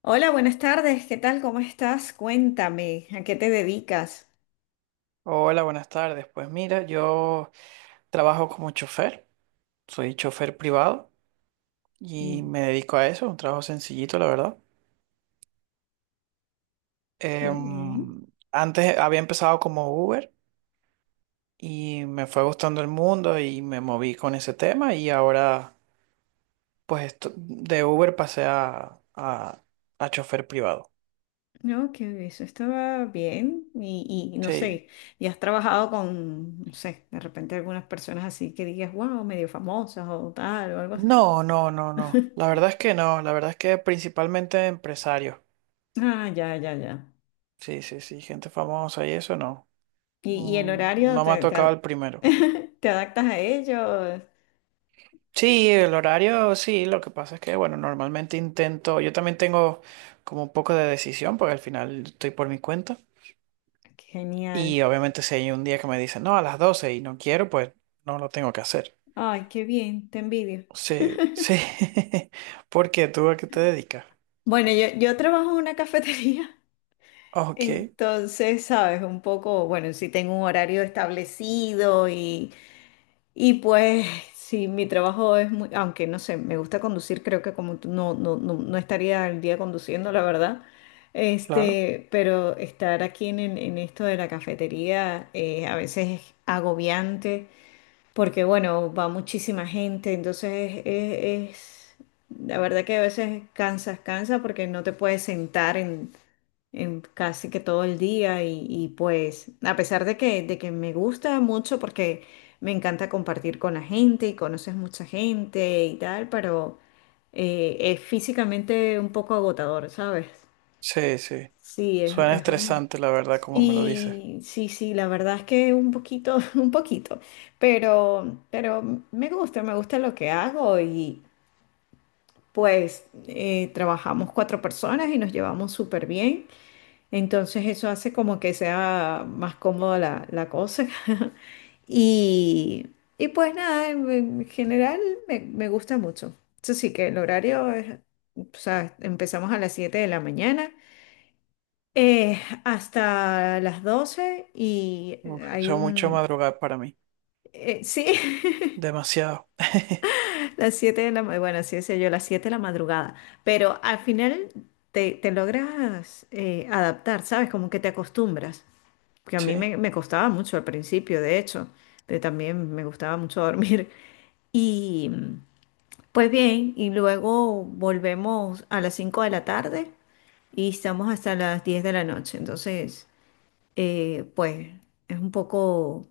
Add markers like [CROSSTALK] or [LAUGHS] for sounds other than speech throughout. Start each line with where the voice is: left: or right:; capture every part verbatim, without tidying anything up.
left: Hola, buenas tardes. ¿Qué tal? ¿Cómo estás? Cuéntame, ¿a qué te dedicas?
right: Hola, buenas tardes. Pues mira, yo trabajo como chofer, soy chofer privado y
left: Mm.
right: me dedico a eso, un trabajo sencillito, la verdad.
left: Muy bien.
right: Em, antes había empezado como Uber y me fue gustando el mundo y me moví con ese tema y ahora pues esto- de Uber pasé a, a, a chofer privado.
left: No, que eso estaba bien. Y, y no
right: Sí.
left: sé, ¿y has trabajado con, no sé, de repente algunas personas así que digas, wow, medio famosas o tal o algo así?
right: No, no, no, no. La
left: [LAUGHS]
right: verdad es que no, la verdad es que principalmente empresarios.
left: Ah, ya, ya, ya.
right: Sí, sí, sí, gente famosa y eso no.
left: ¿Y, y el
right: Mm,
left: horario
right: no me ha
left: te, te
right: tocado el
left: a-
right: primero.
left: [LAUGHS] te adaptas a ellos?
right: Sí, el horario, sí, lo que pasa es que, bueno, normalmente intento, yo también tengo como un poco de decisión, porque al final estoy por mi cuenta.
left: Genial.
right: Y obviamente si hay un día que me dicen, no, a las doce y no quiero, pues no lo tengo que hacer.
left: Ay, qué bien, te envidio.
right: Sí, sí. [LAUGHS] ¿Por qué? ¿Tú a qué te dedicas?
left: Bueno, yo, yo trabajo en una [LAUGHS] cafetería.
right: Ok,
left: Entonces, sabes, un poco, bueno, sí tengo un horario establecido y, y pues sí, mi trabajo es muy, aunque no sé, me gusta conducir, creo que como tú, no, no, no, no estaría el día conduciendo, la verdad.
right: claro.
left: Este, pero estar aquí en, en- en esto de la cafetería eh, a veces es agobiante porque, bueno, va muchísima gente, entonces es, es- la verdad que a veces cansas, cansa porque no te puedes sentar en casi que todo el día y, y, pues a pesar de que, de que me gusta mucho porque me encanta compartir con la gente y conoces mucha gente y tal, pero eh, es físicamente un poco agotador, ¿sabes?
right: Sí, sí.
left: Sí, es,
right: Suena
left: es un...
right: estresante, la verdad, como me lo dices.
left: Sí, sí, sí, la verdad es que un poquito, [LAUGHS] un poquito, pero, pero me gusta, me gusta lo que hago y pues eh, trabajamos cuatro personas y nos llevamos súper bien. Entonces eso hace como que sea más cómoda la, la cosa. [LAUGHS] Y, y pues nada, en, en general me, me gusta mucho. Eso sí que el horario es, o sea, empezamos a las siete de la mañana eh, hasta las doce y
right: Uf,
left: hay
right: eso es mucho
left: un...
right: madrugar para mí.
left: eh, sí,
right: Demasiado. [LAUGHS]
left: [LAUGHS] las siete de la... ma- Bueno, así decía yo, las siete de la madrugada. Pero al final te, te logras eh, adaptar, ¿sabes? Como que te acostumbras, que a mí
right: Sí,
left: me, me costaba mucho al principio, de hecho, pero también me gustaba mucho [LAUGHS] dormir. Y pues bien, y luego volvemos a las cinco de la tarde y estamos hasta las diez de la noche. Entonces, eh, pues es un poco,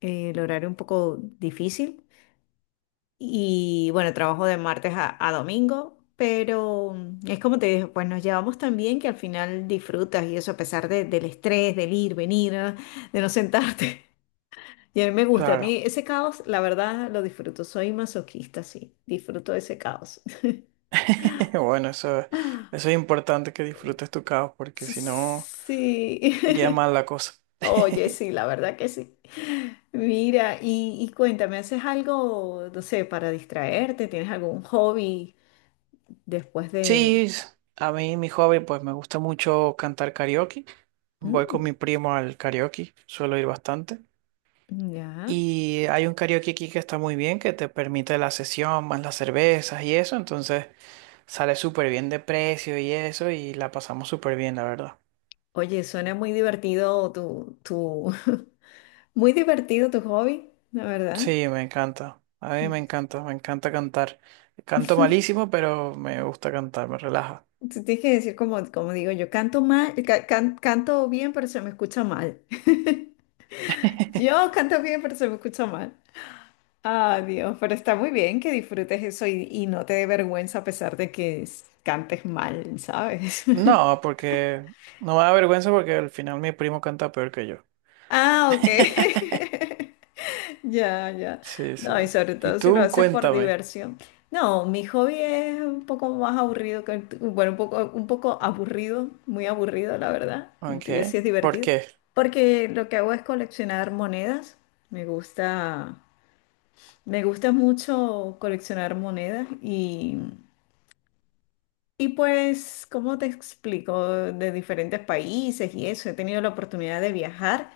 left: eh, el horario un poco difícil. Y bueno, trabajo de martes a, a domingo, pero mm, es como te dije, pues nos llevamos tan bien que al final disfrutas y eso a pesar de- del estrés, del ir, venir, ah, de no sentarte. [LAUGHS] Y a mí me gusta, a
right: claro.
left: mí ese caos, la verdad, lo disfruto. Soy masoquista, sí, disfruto de ese caos.
right: [LAUGHS] Bueno, eso,
left: [LAUGHS]
right: eso es importante que disfrutes tu caos, porque si no,
left: Sí,
right: iría mal la cosa.
left: [LAUGHS] oye,
right: [LAUGHS]
left: sí, la verdad que sí. Mira, y, y cuéntame, ¿haces algo, no sé, para distraerte? ¿Tienes algún hobby después de...
right: Sí, s- a mí mi hobby, pues me gusta mucho cantar karaoke. Voy con
left: Mm,
right: mi primo al karaoke, suelo ir bastante.
left: ya.
right: Y hay un karaoke aquí que está muy bien, que te permite la sesión, más las cervezas y eso, entonces sale súper bien de precio y eso, y la pasamos súper bien, la verdad.
left: Oye, suena muy divertido tu, tu... [LAUGHS] Muy divertido tu hobby, la verdad.
right: Sí, me encanta. A mí me encanta, me encanta cantar. Canto malísimo, pero me gusta cantar, me relaja.
left: Tú tienes que decir como, como digo, yo canto mal, ca- can- canto bien, pero se me escucha mal. [LAUGHS]
right: [LAUGHS]
left: Yo canto bien, pero se me escucha mal. Ah, Dios, pero está muy bien que disfrutes eso y, y no te dé vergüenza a pesar de que s- cantes mal, ¿sabes?
right: No,
left: [LAUGHS]
right: porque no me da vergüenza porque al final mi primo canta peor que yo.
left: Ah, ok.
right: [LAUGHS]
left: [LAUGHS] Ya, ya.
right: Sí, sí.
left: No, y sobre
right: Y
left: todo si lo
right: tú
left: haces por
right: cuéntame,
left: diversión. No, mi hobby es un poco más aburrido que el tu- Bueno, un poco, un poco aburrido, muy aburrido, la verdad.
right: ¿en
left: El tuyo sí
right: qué?
left: es
right: ¿Por
left: divertido.
right: qué?
left: Porque lo que hago es coleccionar monedas. Me gusta, me gusta mucho coleccionar monedas y, y pues, ¿cómo te explico? De diferentes países y eso. He tenido la oportunidad de viajar.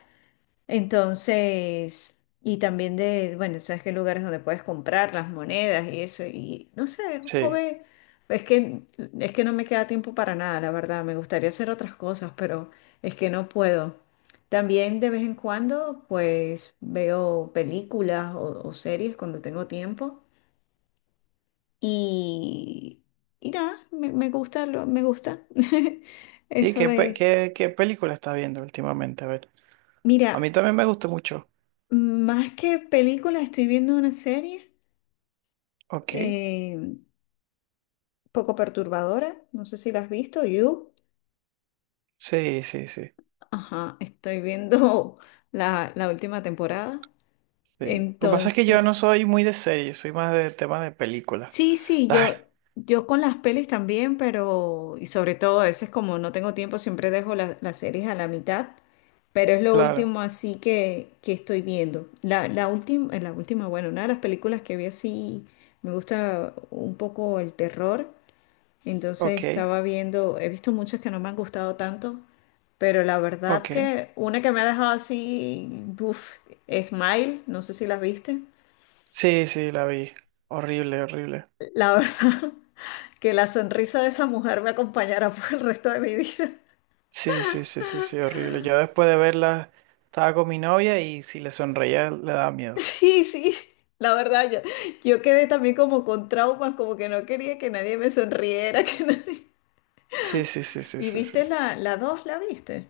left: Entonces, y también de, bueno, sabes que hay lugares donde puedes comprar las monedas y eso, y no sé,
right: Sí.
left: joven, es que, es que no me queda tiempo para nada, la verdad, me gustaría hacer otras cosas, pero es que no puedo. También de vez en cuando, pues veo películas o, o series cuando tengo tiempo y, y nada, me, me gusta, lo- me gusta [LAUGHS]
right: Sí,
left: eso
right: ¿qué, pe-
left: de,
right: qué, qué película estás viendo últimamente? A ver.
left: mira,
right: A mí también me gusta mucho.
left: más que películas, estoy viendo una serie.
right: Ok.
left: eh, poco perturbadora. No sé si la has visto, You.
right: Sí, sí, sí.
left: Ajá, estoy viendo [LAUGHS] la, la última temporada.
right: Sí. Lo que pasa es que yo
left: Entonces,
right: no soy muy de serie, soy más de temas de películas. [LAUGHS]
left: sí, sí,
right: Claro,
left: yo, yo con las pelis también, pero, y sobre todo a veces como no tengo tiempo, siempre dejo la- las series a la mitad, pero es lo
right: claro.
left: último así que, que estoy viendo. La, la última, la última, bueno, una de las películas que vi así, me gusta un poco el terror, entonces
right: Ok.
left: estaba viendo, he visto muchas que no me han gustado tanto. Pero la verdad
right: Ok.
left: que una que me ha dejado así, uff, Smile, no sé si las viste.
right: Sí, sí, la vi. Horrible, horrible.
left: La verdad [LAUGHS] que la sonrisa de esa mujer me acompañará por el resto de mi vida. [LAUGHS]
right: Sí, sí, sí, sí, sí, horrible. Yo después de verla estaba con mi novia y si le sonreía le daba miedo.
left: Sí, sí, la verdad, yo, yo quedé también como con traumas, como que no quería que nadie me sonriera, [LAUGHS] que nadie...
right: Sí, sí, sí, sí,
left: ¿Y
right: sí, sí.
left: viste la, la dos, la viste?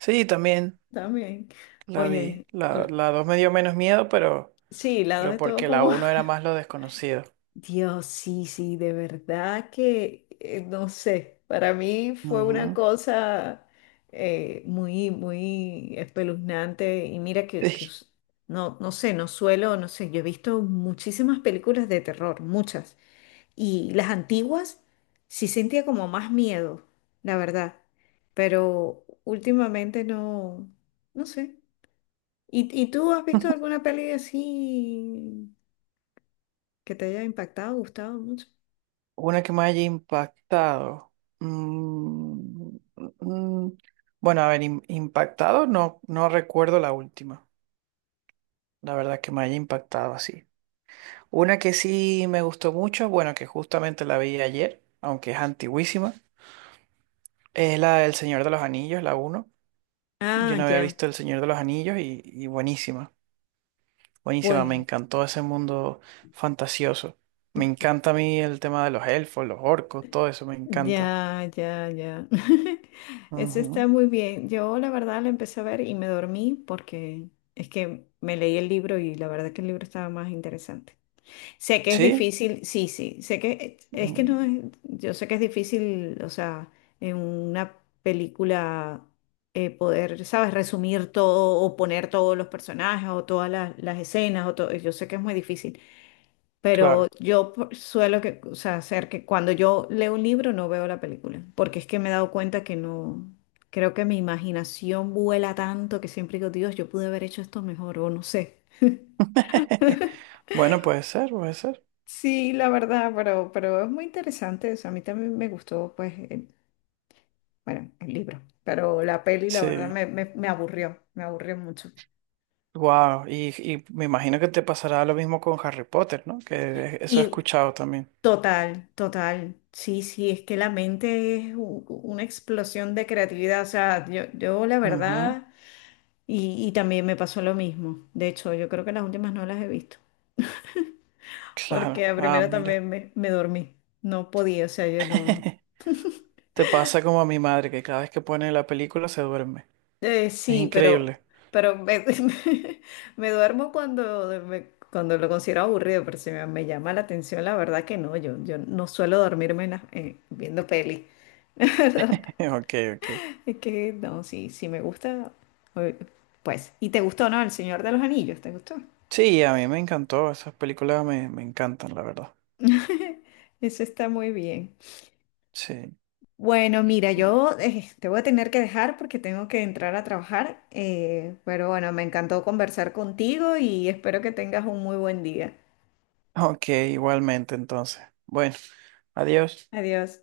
right: Sí, también
left: También.
right: la vi.
left: Oye,
right: La,
left: la-
right: la dos me dio menos miedo, pero,
left: sí, la dos
right: pero
left: estuvo
right: porque la
left: como
right: uno era más lo desconocido.
left: Dios. Sí, sí, de verdad que, eh, no sé, para mí fue una
right: Ujú.
left: cosa eh, muy, muy espeluznante y mira que, que
right: Sí.
left: s- no, no sé, no suelo, no sé, yo he visto muchísimas películas de terror, muchas, y las antiguas sí sentía como más miedo, la verdad, pero últimamente no, no sé. ¿Y, y tú has visto alguna peli así que te haya impactado, gustado mucho?
right: Una que me haya impactado. Mm, mm, mm. Bueno, a ver, im- impactado no, no recuerdo la última. La verdad que me haya impactado así. Una que sí me gustó mucho, bueno, que justamente la vi ayer, aunque es antiguísima, es la del Señor de los Anillos, la uno. Yo
left: Ah,
right: no había
left: ya,
right: visto El Señor de los Anillos y, y buenísima, buenísima, me
left: pues,
right: encantó ese mundo fantasioso. Me encanta a mí el tema de los elfos, los orcos, todo eso me encanta.
left: ya, ya, ya. [LAUGHS] Eso está
right: Ujú.
left: muy bien. Yo la verdad lo empecé a ver y me dormí porque es que me leí el libro y la verdad que el libro estaba más interesante. Sé que es
right: ¿Sí?
left: difícil, sí, sí, sé que es que no
right: Mm,
left: es, yo sé que es difícil, o sea, en una película eh, poder, ¿sabes? Resumir todo o poner todos los personajes o todas las, las escenas o todo. Yo sé que es muy difícil. Pero
right: claro.
left: yo por- suelo que, o sea, hacer que cuando yo leo un libro no veo la película, porque es que me he dado cuenta que no, creo que mi imaginación vuela tanto que siempre digo, Dios, yo pude haber hecho esto mejor o no sé.
right: [LAUGHS] Bueno, puede ser, puede ser.
left: Sí, la verdad, pero, pero es muy interesante, o sea, a mí también me gustó, pues, el- bueno, el libro, pero la peli, la verdad,
right: Sí.
left: me, me, me aburrió, me aburrió mucho.
right: Wow, y, y me imagino que te pasará lo mismo con Harry Potter, ¿no? Que eso he
left: Y
right: escuchado también.
left: total, total, sí, sí, es que la mente es u- u- una explosión de creatividad, o sea, yo, yo la
right: Ujú.
left: verdad... Y, y también me pasó lo mismo. De hecho, yo creo que las últimas no las he visto. Porque
right: Claro.
left: a
right: Ah,
left: primera
right: mira.
left: también me, me dormí. No podía, o sea, yo no, no.
right: [LAUGHS] Te pasa como a mi madre, que cada vez que pone la película se duerme.
left: Eh,
right: Es
left: sí, pero,
right: increíble.
left: pero me, [LAUGHS] me duermo cuando, me- cuando lo considero aburrido, pero si me, me llama la atención, la verdad que no. Yo, yo no suelo dormirme en las- eh, viendo peli. [LAUGHS] ¿Verdad?
right: [LAUGHS] Ok, ok.
left: Es que no, sí, sí me gusta. Eh, pues, ¿y te gustó, no? El Señor de los Anillos, ¿te gustó?
right: Sí, a mí me encantó. Esas películas me, me encantan, la verdad.
left: [LAUGHS] Eso está muy bien.
right: Sí.
left: Bueno, mira, yo eh, te voy a tener que dejar porque tengo que entrar a trabajar, eh, pero bueno, me encantó conversar contigo y espero que tengas un muy buen día.
right: Ok, igualmente entonces. Bueno, adiós.
left: Adiós.